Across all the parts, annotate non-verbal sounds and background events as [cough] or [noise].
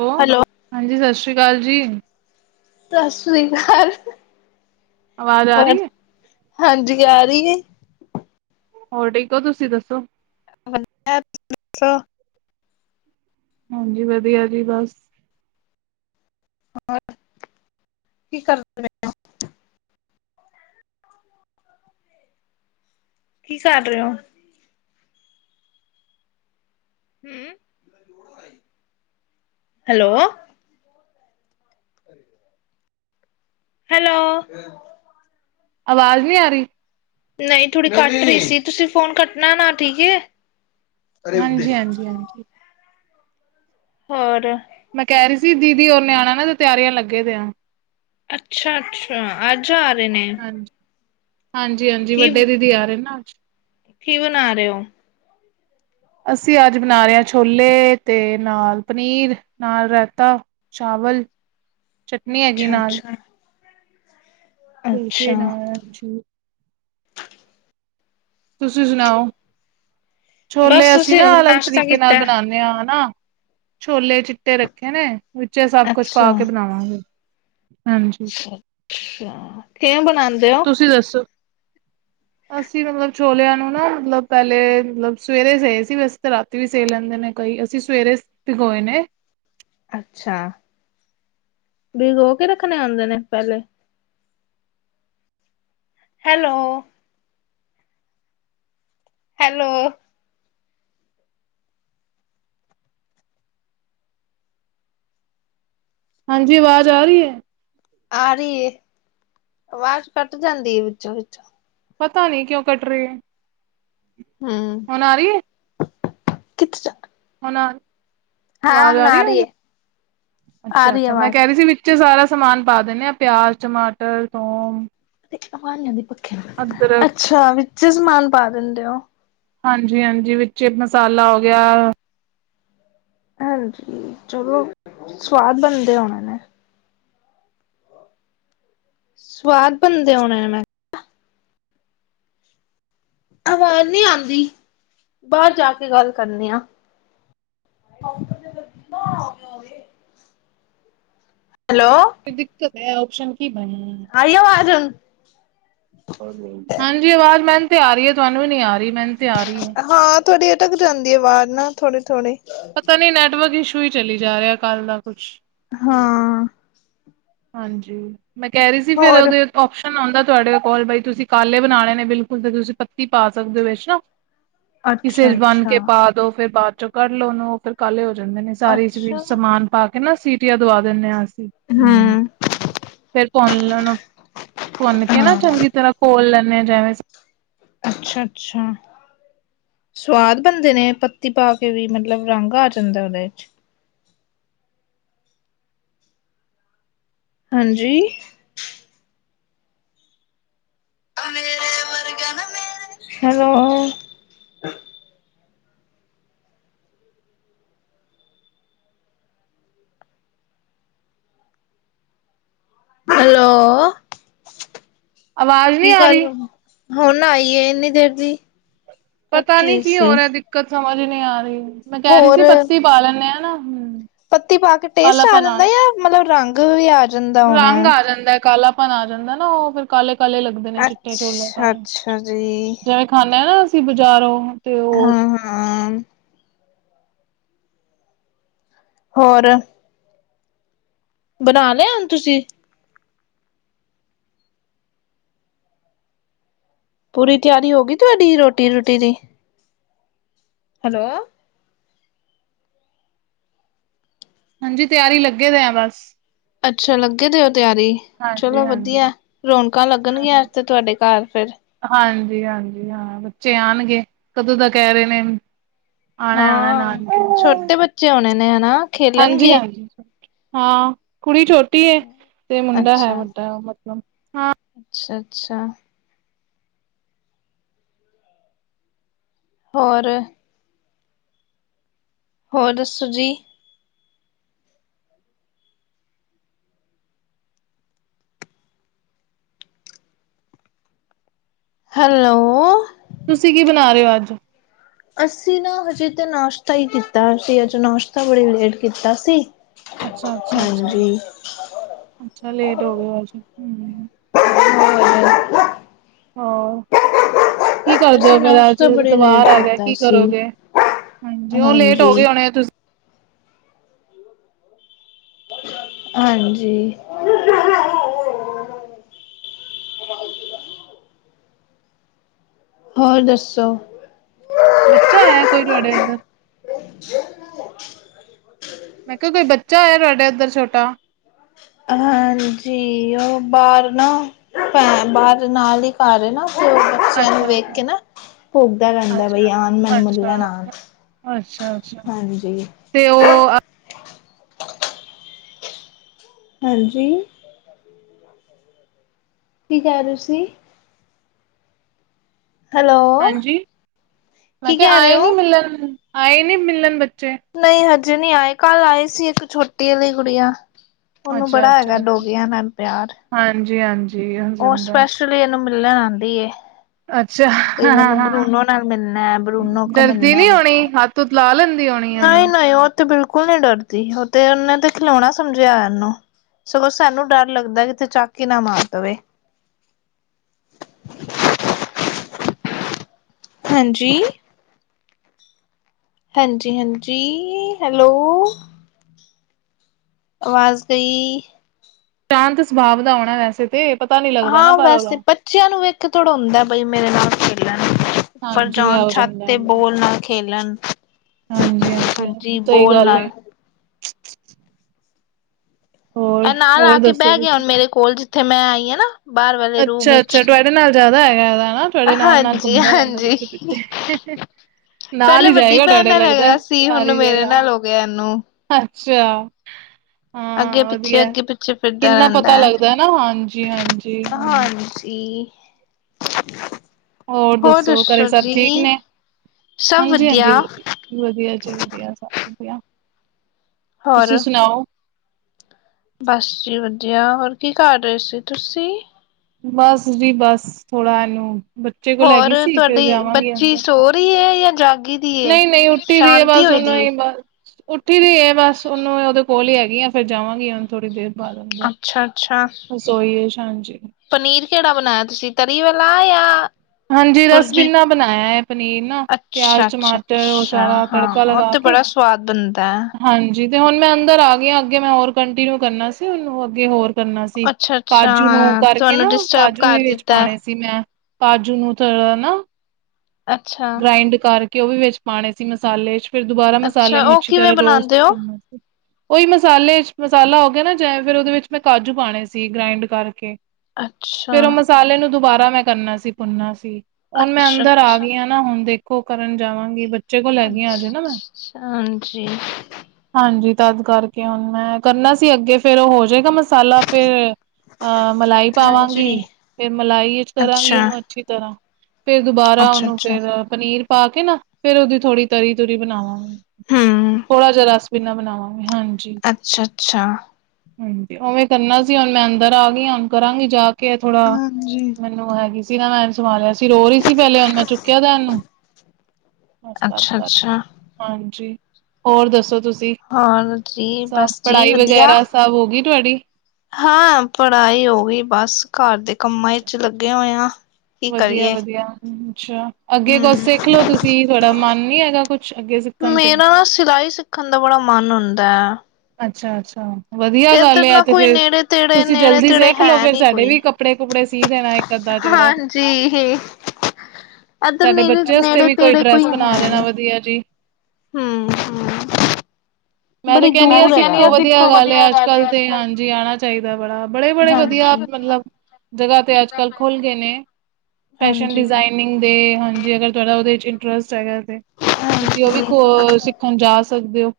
ਹੈੋ hello ਹਾਂਜੀ ਸਤਿ ਸ਼੍ਰੀ ਅਕਾਲ ਜੀ। ਸਤਿ ਸ੍ਰੀ ਕਾਲ ਆਵਾਜ਼ ਆ ਰੀ ਏ। ਹਾਂਜੀ ਆ ਰੀ ਏ। ਹੋਰ ਠੀਕ ਹੋ ਤੁਸੀਂ ਦੱਸੋ? ਹਾਂ। ਹਾਂਜੀ ਵਧੀਆ ਜੀ ਬਸ ਹੋਰ ਕੀ ਕਰਨ ਦੇ? ਕੀ ਕਰ ਰਹੇ ਹੋ? ਹੂੰ ਹੈਲੋ। ਘੱਰੇ ਹੈਲੋ ਆਵਾਜ਼ ਨੀਂ ਆ ਰੀ? ਨਹੀ ਥੋੜ੍ਹੀ ਕੱਟ ਰਹੀ ਸੀ, ਤੁਸੀਂ ਫੋਨ ਕੱਟਣਾ ਨਾ, ਠੀਕ ਏ? ਹਾਂਜੀ, ਹਾਂਜੀ, ਹਾਂਜੀ। ਹੋਰ ਮੈਂ ਕਹਿ ਰਹੀ ਸੀ ਦੀਦੀ ਔਰ ਨੇ ਆਣਾ ਨਾ ਤੇ ਤਿਆਰੀਆਂ ਲੱਗੇ ਦੇ ਆ ਅੱਛਾ-ਅੱਛਾ ਅੱਜ ਆ ਰਹੇ ਨੇ। ਹਾਂਜੀ-ਹਾਂਜੀ ਕੀ ਵੱਡੇ ਦੀਦੀ ਆਰਏ ਨਾੱ ਅਜ। ਕੀ ਬਣਾ ਰਹੇ ਹੋ? ਅਸੀਂ ਅੱਜ ਬਨਾ ਰੇ ਆਂ ਛੋਲੇ ਤੇ ਨਾਲ ਪਨੀਰ ਨਾਲ ਰੈਤਾ। ਚਾਵਲ ਚਟਨੀ ਹੈਗੀ ਅੱਛਾ ਨਾਲ। ਅੱਛਾ ਅੱਛਾ ਫੁਲਕੇ ਨਾਲ ਚੂ ਤੁਸੀਂ ਸੁਣਾਓ? ਛੋਲੇ ਬਸ ਅਸੀਂ ਤੁਸੀਂ ਨਾ ਹੁਣ ਅਲੱਗ ਨਾਸ਼ਤਾ ਤਰੀਕੇ ਨਾਲ ਕੀਤਾ? ਬਨਾਣੇ ਆਂ ਨਾ ਛੋਲੇ ਚਿੱਟੇ ਰੱਖੇ ਨੇ ਵਿੱਚੇ ਸਭ ਕੁਛ ਅੱਛਾ ਪਾ ਕੇ ਬਨਾਵਾਂਗੀ। ਅੱਛਾ-ਅੱਛਾ, ਕਿਵੇਂ ਬਣਾਦੇ ਓ? ਤੁਸੀਂ ਦੱਸੋ? ਅਸੀਂ ਮਤਲਬ ਛੋਲੇਆਂ ਨੂੰ ਨਾ ਮਤਲਬ ਪਹਿਲੇ ਮਤਲਬ ਸਵੇਰੇ ਸਈ ਸੀ ਬਸ ਤਾਂ ਰਾਤੀ ਵੀ ਸਈ ਲੈਂਦੇ ਨੇ। ਕਈ ਅਸੀਂ ਸਵੇਰੇ ਭੀਗੋਏ ਨੇ ਅੱਛਾ, ਭੀਗੋਕੇ ਰੱਖਣੇ ਹੁਦੇ ਨੇ ਪੈੱਲੇ ਹੈਲੋ। ਹੈਲੋ। ਹਾਂਜੀ, ਆਵਾਜ ਆ ਰਈ ਆ? ਆ ਰਈ ਏ। ਆਵਾਜ ਕੱਟ ਜਾਂਦੀ ਏ ਵਿੱਚੋਂ-ਵਿੱਚੋਂ ਪਤਾ ਨੀਂ ਕਿਓਂ ਕੱਟ ਰਈ ਐ? ਹਮ ਹੁਣ ਆ ਰੀ ਐ? [unintelligible] ਹੁਣ ਹਾਂ ਆਵਾਜ ਆਰੀ ਆ ਏ ਰਹੀ ਹੁਣ ਹੈ ਆ ਰਹੀ ਅੱਛਾ-ਅੱਛਾ ਮੈਂ ਆਵਾਜ਼ ਕੈਰੀ ਸੀ ਬੀ ਵਿੱਚੇ ਸਾਰਾ ਸਮਾਨ ਪਾ ਦਿੰਨੇ ਆਂ ਪਿਆਜ, ਟਮਾਟਰ, ਥੋਮ ਤੇ ਅਵਾਨੀਆਂ ਦੇ ਪੱਖੇ ਨ ਅੰਦਰ ਅੱਛਾ, ਵਿੱਚੇ ਸਮਾਨ ਪਾ ਦਿੰਦੇ ਓ? ਹਾਂਜੀ- ਹਾਂਜੀ ਵਿੱਚ ਮਸਾਲਾ ਹੋ ਗਿਆ ਹਾਂਜੀ ਚਲੋ ਸਵਾਦ ਬਨਦੇ ਹੋਨੇ ਨੇ। ਸਵਾਦ ਬਣਦੇ ਹੋਣੇ ਮੈਂ ਕਿਹਾ ਆਵਾਜ਼ ਨੀ ਆਂਦੀ ਬਾਰ ਜਾ ਕੇ ਗੱਲ ਕਰਨੀ ਆ। ਹੈਲੋ। ਫਿਰ ਦਿੱਕਤ ਐ ਓਪਸ਼ਨ ਕੀ ਬਣ ਆਈਓ ਆਵਾਜ ਹੁਣ? ਹਾਂਜੀ ਆਵਾਜ਼ ਮੈਨੂੰ ਤੇ ਆ ਰਹੀ ਐ, ਤੁਹਾਨੂੰ ਈ ਨੀ ਆ ਰਈ। ਹਾਂ ਥੋੜੀ ਅਟਕ ਜਾਂਦੀ ਆ ਆਵਾਜ਼ ਨਾ ਥੋੜੀ-ਥੋੜੀ। ਪਤਾ ਨੀ ਨੈਟਵਰਕ ਇਸ਼ੂ ਹੀ ਚਲੀ ਜਾ ਰਿਹਾ। ਕੱਲ ਦਾ ਕੁਛ ਹਾਂ। ਹਾਂਜੀ ਮੈਂ ਕਹਿ ਰਈ ਸੀ। ਫਿਰ ਹੋਰ ਉਹਦੇ ਓਪਸ਼ਨ ਆਉਂਦਾ ਤੁਹਾਡੇ ਕੋਲ ਬਈ ਤੁਸੀਂ ਕਾਲੇ ਬਣਾਉਣੇ ਨੇ ਬਿਲਕੁਲ ਤੇ ਤੁਸੀਂ ਪੱਤੀ ਪਾ ਸਕਦੇ ਹੋ ਵਿੱਚ ਨਾ ਹਮ [inaudible] ਕਿਸੇ ਚ ਬੰਨ ਕੇ ਪਾਦ ਦੋ ਫੇਰ ਬਾਅਦ ਚੋਂ ਕੱਢ ਲੋ। ਉਨੂੰ ਫਿਰ ਕਾਲੇ ਹੋ ਜਾਂਦੇ ਨੇ ਸਾਰੀ ਵਿੱਚ ਅੱਛਾ ਸਮਾਨ ਪਾ ਕੇ। ਇਨਾ ਸੀਟੀਆ ਦਵਾ ਦਿੰਨੇ ਆ ਅਸੀ। ਹੂੰ ਫੇਰ ਭੁੰਨ ਲੈਣਾ ਭੁੰਨ ਕੇ ਨਾ ਹਾਂ ਚੰਗੀ ਤਰ੍ਹਾਂ ਕੋਲ ਲੈਂਣੇ ਆਾ ਜਿਵੇਂ ਅੱਛਾ-ਅੱਛਾ। ਸਵਾਦ ਬਣਦੇ ਨੇ ਪੱਤੀ ਪਾ ਕੇ ਵੀ ਮਤਲਬ ਰੰਗ ਆ ਜਾਂਦਾ ਉਹਦੇ ਵਿੱਚ। ਹਾਂਜੀ। ਹੈਲੋ। ਹੈਲੋ ਆਵਾਜ਼ ਨਹੀਂ ਕੀ ਆ ਗੱਲ ਰਹੀ ਹੋ ਗਈ? ਹੁਣ ਆਈ ਇੰਨੀ ਦੇਰ ਦੀ ਪਤਾ ਕੱਟ ਨੀ ਰਹੀ ਕੀ ਹੋ ਸੀ ਰਿਹਾ ਦਿੱਕਤ ਸਮਝ ਨਹੀਂ ਆ ਰਹੀ ਮੈਂ ਕਹਿ ਰਹੀ ਹੋਰ ਸੀ। ਪੱਤੀ ਪਾ ਲੈਂਨੇ ਆ ਨਾ ਹਮ ਪੱਤੀ ਪਾ ਕੇ ਟੇਸਟ ਆ ਜਾਂਦਾ ਜਾਂ ਮਤਲਬ ਰੰਗ ਵੀ ਆ ਜਾਂਦਾ ਹੋਣਾ ਰੰਗ ਆ ਜਾਂਦਾ ਹੈ ਕਾਲਾਪਨ ਆ ਜਾਂਦਾ ਨਾ ਉਹ ਫਿਰ ਕਾਲੇ ਕਾਲੇ ਲੱਗਦੇ ਚਿੱਟੇ ਚੋਲੇ ਪ ਅੱਛਾ-ਅੱਛਾ ਜੀ ਜਿਵੇਂ ਖਾਨੇ ਆ ਨਾ ਅਸੀਂ ਬਾਜ਼ਾਰੋਂ ਤੇ ਓ ਹਾਂ। ਹੋਰ। ਬਣਾ ਲਿਆ ਹੁਣ ਤੁਸੀਂ। ਪੂਰੀ ਤਿਆਰੀ ਹੋ ਗਈ ਤੁਹਾਡੀ ਰੋਟੀ ਰੂਟੀ ਦੀ? ਹੈਲੋ। ਹਾਂਜੀ ਤਿਆਰੀ ਲੱਗੇ ਦੇ ਆ ਬਸ। ਅੱਛਾ ਲੱਗੇ ਤੇ ਓ ਤਿਆਰੀ। ਹਾਂਜੀ ਚਲੋ ਹਾਂਜੀ ਵਧੀਆ ਰੌਣਕਾਂ ਲੱਗਣਗੀਆਂ ਹਾਂਜੀ ਤੇ ਤੁਹਾਡੇ ਘਰ ਫਿਰ। ਹਾਂਜੀ- ਹਾਂਜੀ ਹਾਂ ਬੱਚੇ ਆਨਗੇ ਕਦੋਂ ਦਾ ਕਹਿ ਰਹੇ ਨੇ। ਆਣਾ-ਆਣਾ ਨਾਲ। ਹਾਂ ਛੋਟੇ ਬੱਚੇ ਆਉਣੇ ਨੇ ਹਨਾ। ਖੇਲਣਗੇ ਹਾਂਜੀ-ਹਾਂਜੀ ਹਾਂ ਕੁੜੀ ਛੋਟੀ ੜੀ ਤੇ ਮੁੰਡਾ ਹੈ ਵੱਡਾ ਮਤਲਬ ਹਾਂ ਅੱਛਾ-ਅੱਛਾ। ਹੋਰ। ਹੋਰ ਦੱਸੋ ਜੀ? ਹੈਲੋ ਔ। ਤੁਸੀਂ ਕੀ ਬਣਾ ਰਹੇ ਹੋ ਅੱਜ? ਅਸੀਂ ਨਾ ਹਜੇ ਤਾਂ ਨਾਸ਼ਤਾ ਹੀ ਕੀਤਾ ਸੀ ਅਜ ਨਾਸ਼ਤਾ ਬੜੇ ਲੇਟ ਕੀਤਾ ਸੀ। ਅੱਛਾ- ਅੱਛਾ-ਅੱਛਾ- ਹਾਂਜੀ ਅੱਛਾ ਲੇਟ ਹੋ ਗਏ ਅੱਜ। ਹੋਰ ਹਾ ਕੀ ਕਰਦੇ ਹੋ ਅਸੀਂ ਫੇਰ ਅੱਜ ਨਾਸ਼ਤਾ ਬੜੀ ਲੇਟ ਏਤਵਾਰ ਹੈਗਾ। ਕੀਤਾ ਕੀ ਸੀ ਕਰੋਗੇ, ਹਾਂਜੀ ਔ ਲੇਟ ਹੋ ਗਏ ਹੋਣੇ ਤੁਸੀਂ ਹਾਂਜੀ। ਹੋਰ ਦੱਸੋ? ਬੱਚਾ ਆਇਆ ਕੋਈ ਤੁਹਾਡੇ ਅੰਦਰ। ਜ [unintelligible] ਮੈਂ ਕਿਹਾ ਕੋਈ ਬੱਚਾ ਹੈ ਤੁਹਾਡੇ ਉੱਧਰ ਛੋਟਾ। ਹਾਂਜੀ ਔਹ ਬਾਰ ਨਾ। ਭੈਣ ਬਾਹਰ ਨਾਲ ਹੀ ਘਰ ਏ ਨਾ ਕੌਲ ਬੱਚਿਆਂ ਨੂੰ ਅੱਛਾ ਵੇਖ ਅੱਛਾ ਕੇ ਨਾ ਭੋਕਦਾ ਰਹਿੰਦਾ ਬਈ ਆਣ ਮੈਨੂੰ ਮਿਲਣ ਆਉਣ। ਅੱਛਾ-ਅੱਛਾ ਤੇ ਔਹ ਆ। ਹਾਂਜੀ। ਕੀ ਕਾ ਰਹੇ ਤੁਸੀਂ? ਹੈਲੋ ਹਾਂਜੀ ਮੈਂ ਕੀ ਕਹਿ ਕਿਹਾ ਰਹੇ ਆਏ ਨਹੀਂ ਹੋ ਮਿਲਣ ਆਏ ਨਹੀ ਮਿਲਣ ਬੱਚੇ ਨਹੀਂ ਹਜੇ ਨਹੀ ਆਏ ਕੱਲ ਆਏ ਸੀ ਇੱਕ ਛੋਟੀ ਵਾਲੀ ਗੁੜੀਆ। ਔਹਨੂੰ ਬੜਾ ਹੈਗਾ ਡੋਗਿਆਂ ਨਾਲ ਪਿਆਰ। ਹਾਂਜੀ-ਹਾਂਜੀ ਹੋ ਜਾਂਦਾ। ਲੀ ਇਹਨੂੰ ਮਿਲਣ ਆਉਂਦੀ ਏ ਅੱਛਾ ਬਈ ਮੈਨੂੰ ਹਾਂ ਬਰੂਨੋ ਨਾਲ ਮਿਲਣਾ ਬਰੂਨੋ ਕੋ ਮਿਲਣਾ ਮੇਰੇ ਕੋ। ਤੂੰ ਲਾ ਲੈਦੇ ਦੇ ਹੁਣ। ਨਹੀਂ ਨਹੀਂ ਔਹ ਤੇ ਬਿਲਕੁਲ ਨਹੀਂ ਡਰਦੀ ਔਤੇ ਤੇ ਉਹਨੇ ਤੇ ਖਿਲੌਉਣਾ ਸਮਝਿਆ ਇਹਨੂੰ। ਸਗੋਂ ਸਾਨੂੰ ਡਰ ਲੱਗਦਾ ਕਿਤੇ ਚਾਕ ਨਾ ਮਾਰ ਦੇਵੇ। ਹਾਂਜੀ। ਹਾਂਜੀ -ਹਾਂਜੀ ਹੈਲੋ। ਆਵਾਜ਼ ਗ ਈ। ਸ਼ਾਂਤ ਸੁਭਾਵ ਦਾ ਆਉਣਾ ਵੈਸੇ ਤੇ ਪਤਾ ਨੀ ਲੱਗਦਾ ਨਾ ਹਾਂ ਪਰ ਵੈਸੇ ਉਹਦੋ। ਬੱਚਿਆਂ ਨੂੰ ਇਕ ਥੋੜਾ ਬਈ ਮੇਰੇ ਨਾਲ ਖੇਲਣ। ਉੱਪਰ ਹਾਂਜੀ ਜਾਣ ਇਹੋ ਜਿਹਾ ਛੱਤ ਤੇ ਹੁੰਦਾ ਬੋਲ ਨਾਲ ਖੇਲਣ। ਹਾਂਜੀ-ਹਾਂਜੀ, ਹਾਂਜੀ ਸਹੀ ਬੋਲ ਗੱਲ ਏ ਨਾਲ ਹੋਰ, ਇਹ ਨਾਲ ਆ ਹੋਰ ਕੇ ਦੱਸੋ ਬਹਿ ਗਿਆ ਹੁਣ ਮੇਰੇ ਕੋਲ ਜਿੱਥੇ ਮੈਂ ਆਈ ਆ ਨਾ। ਬਾਹਰ ਵਾਲੇ ਰੂਮ ਅੱਛਾ -ਅੱਛਾ ਵਿੱਚ ਤੁਹਾਡੇ ਨਾਲ ਜ਼ਿਆਦਾ ਹੈਗਾ ਹਨਾ, ਤੁਹਾਡੇ ਨਾਲ ਨਾਲ ਹਾਂਜੀ ਘੁੰਮਦਾ ਰਹਿੰਦਾ ਹਾਂਜੀ ਪਿੱਛੇ ਪਿੱਛੇ। ਨਾਲ ਪਹਿਲੇ ਹੀ ਵੱਡੀ ਜਾਏਗਾ ਤੂ ਆਡਾ ਭੈਣ ਡੇ ਨਾਲ ਲੱਗਦਾ ਸੀ ਹੁਣ ਸਾਰੀ ਮੇਰੇ ਜਗਾ। ਨਾਲ ਹੋ ਗਿਆ ਇਹਨੂੰ ਅੱਛਾ। ਅੱਗੇ ਹਾਂ ਪਿੱਛੇ ਵਧੀਆ ਅੱਗੇ ਪਿੱਛੇ ਫਿਰਦਾ ਕਿੰਨਾ ਪਤਾ ਰਹਿੰਦਾ ਹੈ ਲੱਗਦਾ ਨਾ ਹਾਂਜੀ, ਹਾਂਜੀ। ਹਾਂਜੀ। [inaudible] ਹੋਰ ਦੱਸੋ ਘਰੇ ਸਭ ਠੀਕ ਨੇ? ਹਾਂਜੀ ਹਾਂਜੀ ਵਧੀਆ ਵਧੀਆ ਜੀ ਵਧੀਆ ਸਭ ਵਧੀਆ ਤੁਸੀਂ ਹੋਰ ਸੁਣਾਓ। ਬਸ ਜੀ ਵਧੀਆ ਹੋਰ ਕੀ ਕਰ ਰਹੇ ਸੀ ਤੁਸੀਂ? ਬਸ ਜੀ ਬਸ ਥੋੜਾ ਇਹਨੂੰ। ਬੱਚੇ ਕੋਲ ਹੋਰ ਹੈਗੀ ਸੀ ਫਿਰ ਤੁਹਾਡੀ ਜਾਵਾਂਗੀ ਬੱਚੀ ਸੋ ਰਹੀ ਹੈ ਜਾਂ ਜਾਗੀ। ਦੀ ਹੈ ਨਹੀਂ ਨਹੀਂ ਉੱਠੀ ਦੀ ਹੈ। ਸ਼ਾਂਤੀ ਬਸ ਹੋਈ ਉਹਨੂੰ ਦੀ ਏ। ਏਨਾ ਉੱਠੀ ਦੀ ਹੈ ਬਸ ਉਹਨੂੰ ਉਹਦੇ ਕੋਲ ਹੀ ਹੈਗੀ ਆ ਫਿਰ ਜਾਵਾਂਗੀ ਹੁਨ ਥੋੜ੍ਹੀ ਦੇਰ ਬਾਅਦ ਏਦਾ ਅੱਛਾ- ਅੱਛਾ। ਰਸੋਈ ਸ਼ਾਂ ਚ, [inaudible] ਪਨੀਰ, ਕਿਹੜਾ ਬਣਾਇਆ ਤੁਸੀਂ, ਤਰੀ ਵਾਲਾ ਜਾਂ ਹਾਂਜੀ ਪੁਰਜੀ, ਰਸਗੁੱਲਾ ਬਣਾਇਆ ਹੈ ਪਨੀਰ ਨਾ ਅੱਛਾ, ਪਿਆਜ ਅੱਛਾ, ਟਮਾਟਰ ਉਹ ਅੱਛਾ ਸਾਰਾ ਤੜਕਾ ਹਾਂ ਲਗਾ ਉਥੇ ਕੇ ਬੜਾ। ਸਵਾਦ ਬਣਦਾ ਹਾਂਜੀ ਤੇ, ਹੁਣ ਮੈਂ ਅੰਦਰ ਆ ਗਈ ਹਾਂ, ਅੱਗੇ ਮੈਂ ਹੋਰ ਕੰਟੀਨਿਊ ਕਰਨਾ ਸੀ ਉਹ ਅੱਗੇ ਹੋਰ ਕਰਨਾ ਸੀ, ਅੱਛਾ-ਅੱਛਾ ਕਾਜੂ ਨੂੰ ਹਾਂ ਕਰਕੇ ਤੁਹਾਨੂੰ ਨਾ, ਡਿਸਟਰਬ ਕਾਜੂ ਕਰ ਹੀ ਵਿੱਚ ਦਿੱਤਾ ਪਾਉਣੇ ਸੀ ਮੈਂ ਬਾਜੂ ਨੂੰ ਥੋੜਾ ਨਾ ਅੱਛਾ। ਗ੍ਰਾਇੰਡ ਕਰਕੇ ਉਹ ਵੀ ਵਿੱਚ ਪਾਉਣੇ ਸੀ ਮਸਾਲੇ ਚ, ਫਿਰ ਦੁਬਾਰਾ ਮਸਾਲੇ ਨੂੰ ਅੱਛੀ ਤਰ੍ਹਾਂ, ਰੋਸਟ ਕਰਨਾ ਹ [inaudible] [inaudible] ਉਹੀ ਮਸਾਲੇ, ਮਸਾਲਾ ਹੋ ਗਿਆ ਨਾ ਜ ਫਿਰ, ਉਹਦੇ ਵਿੱਚ ਮੈਂ ਕਾਜੂ ਪਾਉਣੇ ਸੀ, ਗ੍ਰਾਇੰਡ ਕਰਕੇ। ਅੱਛਾ ਫਿਰ ਉਹ ਮਸਾਲੇ ਨੂੰ, ਦੁਬਾਰਾ ਮੈਂ ਕਰਨਾ ਸੀ। ਭੁੰਨਨਾ ਸੀ, ਹੁਣ ਮੈਂ ਅੰਦਰ ਆ ਅੱਛਾ-ਅੱਛਾ। ਗਈ ਆ ਨਾ। ਨਾ ਹੁਣ, ਦੇਖੋ ਕਰਨ ਜਾਵਾਂਗੇ ਬ ਅੱਛਾ, ਹਾਂਜੀ। ਹਾਂਜੀ, ਤਦ ਕਰਕੇ ਹੁਣ ਮੈਂ ਕਰਨਾ ਸੀ, ਅੱਗੇ ਫੇਿਰ ਉਹ ਹੋ ਜਾਏਗਾ ਮਸਾਲਾ ਫਿਰ ਅਹ, ਮਲਾਈ ਪਾਵਾਂਗੀ ਫੇਰ, ਮਲਾਈ ਕਰਾਂਗੀ ਅੱਛਾ। ਉਹਨੂੰ ਅੱਛੀ ਤਰ੍ਹਾਂ ਫੇਰ, ਦੁਬਾਰਾ ਉਹਨੂੰ ਅੱਛਾ-ਅੱਛਾ ਫੇਰ ਪਨੀਰ ਪਾ ਕੇ ਨਾ ਫੇਰ, ਉਹਦੀ ਥੋੜ੍ਹੀ ਤਰੀ ਤਰੀ ਬਣਾਵਾਂ ‌ ਹਮ ਥੋੜਾ ਜਿਹਾ, ਰਸ ਵੀਨਾ ਬਣਾਵਾਂਗੇ ਹਾਂਜੀ। ਅੱਛਾ- ਅੱਛਾ। ਹਾਂਜੀ, ਉਵੇਂ ਕਰਨਾ ਸੀ, ਹੁਣ ਮੈਂ ਅੰਦਰ ਆ ਗਈ ਹੁਣ, ਕਰਾਂਗੀ ਜਾ ਕੇ ਥੋੜਾ ਹਾਂਜੀ। ਹੈਗੀ ਸੀ ਨਾ, ਮੈਂ ਸੰਭਾਲਿਆ ਸੀ, ਰੋ ਰਹੀ ਸੀ ਪਹਿਲੇ ਉਹਨ ਮੈਂ ਚੁ ਅੱਛਾ-ਅੱਛਾ ਹਾਂਜੀ, ਹੋਰ ਦੱਸੋ ਤੁਸੀਂ? ਹੋਰ ਜੀ ਸਭ ਬਸ ਜੀ ਪੜ੍ਹਾਈ ਵਧੀਆ। ਵਗੈਰਾ, ਸਭ ਹੋ ਗਈ ਤੁਹਾਡੀ ਹਾਂ ਪੜ੍ਹਾਈ ਹੋ ਗਈ ਬਸ, ਘਰ ਦੇ ਕੰਮਾਂ ਲੱਗੇ ਹੋਏ ਆ। ਕੀ ਵਧੀਆ- ਕਰੀਏ ਵਧੀਆ ਅੱਛਾ, ਅੱਗੇ ਹਮ ਕੁਛ ਸਿੱਖ ਲੋ ਤੁਸੀਂ, ਥਹਾਡਾ ਮਨ ਨੀ ਹੈਗਾ, ਕੁੱਛ ਅੱਗੇ ਸਿੱਖਣ ਤੇ ਏ ਨਾ ਸਿਲਾਈ ਕਰਨ ਦਾ ਬੜਾ ਮਨ ਹੁੰਦਾ, ਅੱਛਾ- ਅੱਛਾ। ਵਧੀਆ ਤੇ ਗੱਲ ਇੱਧਰ ਆ, ਨਾ ਤੇ ਕੋਈ ਫੇਰ ਨੇੜੇ ਤੇੜੇ ਤੁਸੀਂ ਨੇੜੇ ਜਲਦੀ ਤੇੜੇ ਸਿਖ ਲਓ, ਹੈ ਫੇਰ ਨੀ ਸਾਡੇ ਕੋਈ। ਵੀ ਕੱਪੜੇ -ਕੁਪੜੇ ਕੀ ਦੇਣਾ, ਇੱਕ ਅੱਧਾ ਜੋੜਾ ਹਾਂਜੀ ਇੱਧਰ ਸਾਡੇ ਨੇੜੇ ਬੱਚੇ ਵਾਸਤੇ ਨੇੜੇ ਵੀ ਕੋਈ ਤੇੜੇ ਡਰੈਸ ਹੈ ਬਣਾ ਨੀ। ਦੇਣਾ, ਵਧੀਆ ਜਿਹੀ ਹੂੰ ਹੂੰ ਬੜੀ ਮੈਂਰਿਗ ਦੂਰ ਕਹਿਿੰਦੀ, ਆ ਹੈਗਾ ਸਿੱਖੋ ਵਾ। ਵਧੀਆ ਦੇਖੋ ਗੱਲ ਆਂ ਅੱਜ -ਕੱਲ ਏ ਤੇ ਹਾਂਜੀ ਆਣਾ ਚਾਹੀਦਾ, ਬੜਾ, ਬੜੇ -ਬੜੇ ਵਧੀਆ ਹਾਂਜੀ ਮਤਲਬ ਜਗ੍ਹਾ ਤੇ ਅੱਜ -ਕੱਲ ਖੁੱਲ ਗਏ ਨੇ, ਫੈਸ਼ਨ ਹਾਂਜੀ ਡਿਜ਼ਾਇਨਿੰਗ ਦੇ, ਹਾਂਜੀ, ਅਗਰ ਤੁਹਾਂਡਾ ਉਹਦੇ, ਇੰਟਰਸਟ ਹੈਗਾ ਤੁਸੀਂ, ਉਹ ਵੀ ਹਾਂਜੀ। ਸਿੱਖਣ ਜਾ ਸਕਦੇ ਹੋ?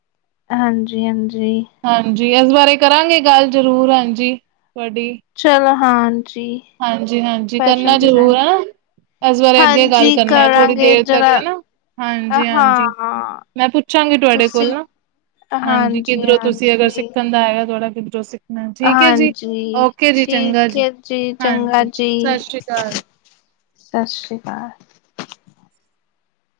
ਹਾਂਜੀ- ਹਾਂਜੀ। ਹਾਂਜੀ, ਇਸ ਬਾਰੇ ਕਰਾਂਗੇ ਗੱਲ ਜ਼ਰੂਰ ਹਾਂਜੀ, ਤੁਹਾਡੀ ਚਲੋ, ਹਾਂਜੀ। ਹਾਂਜੀ -ਹਾਂਜੀ ਕਰਨਾ ਫੈਸ਼ਨ ਜ਼ਰੂਰ ਡਿਜ਼ਾਇਨ ਹੈ। ਇਸ ਬਾਰੇ ਅੱਗੇ ਗੱਲ ਹਾਂਜੀ ਕਰਨੇ ਆ, ਥੋੜ੍ਹੀ ਕਰਾਂਗੇ ਦੇਰ ਤੱਕ ਜਰਾ ਹੈਨਾ ਹਾਂਜੀ ਹਾਂ -ਹਾਂਜੀ ਮੈਂ ਪੁੱਛਾਂਗੀ ਤੁਹਾਡੇ ਕੋਲ ਤੁਸੀਂ ਨਾ, ਹਾਂਜੀ, ਕਿੱਧਰੋਂ ਤੁਸੀਂ ਅਗਰ ਸਿੱਖਣ ਦਾ ਹੈਗਾ, ਥੋੜ੍ਹਾ ਕਿੱਧਰੋਂ ਸਿੱਖ ਨਾ ਠੀਕ ਹੈ ਜੀ, ਹਾਂਜੀ ਓਕੇ ਜੀ, ਚੰਗਾ ਠੀਕ ਜੀ, ਹੈ ਚੰਗਾ ਹਾਂਜੀ ਜੀ -ਸਤਿ ਸ਼੍ਰੀ ਅਕਾਲ। ਸਤਿ ਸ਼੍ਰੀ ਅਕਾਲ।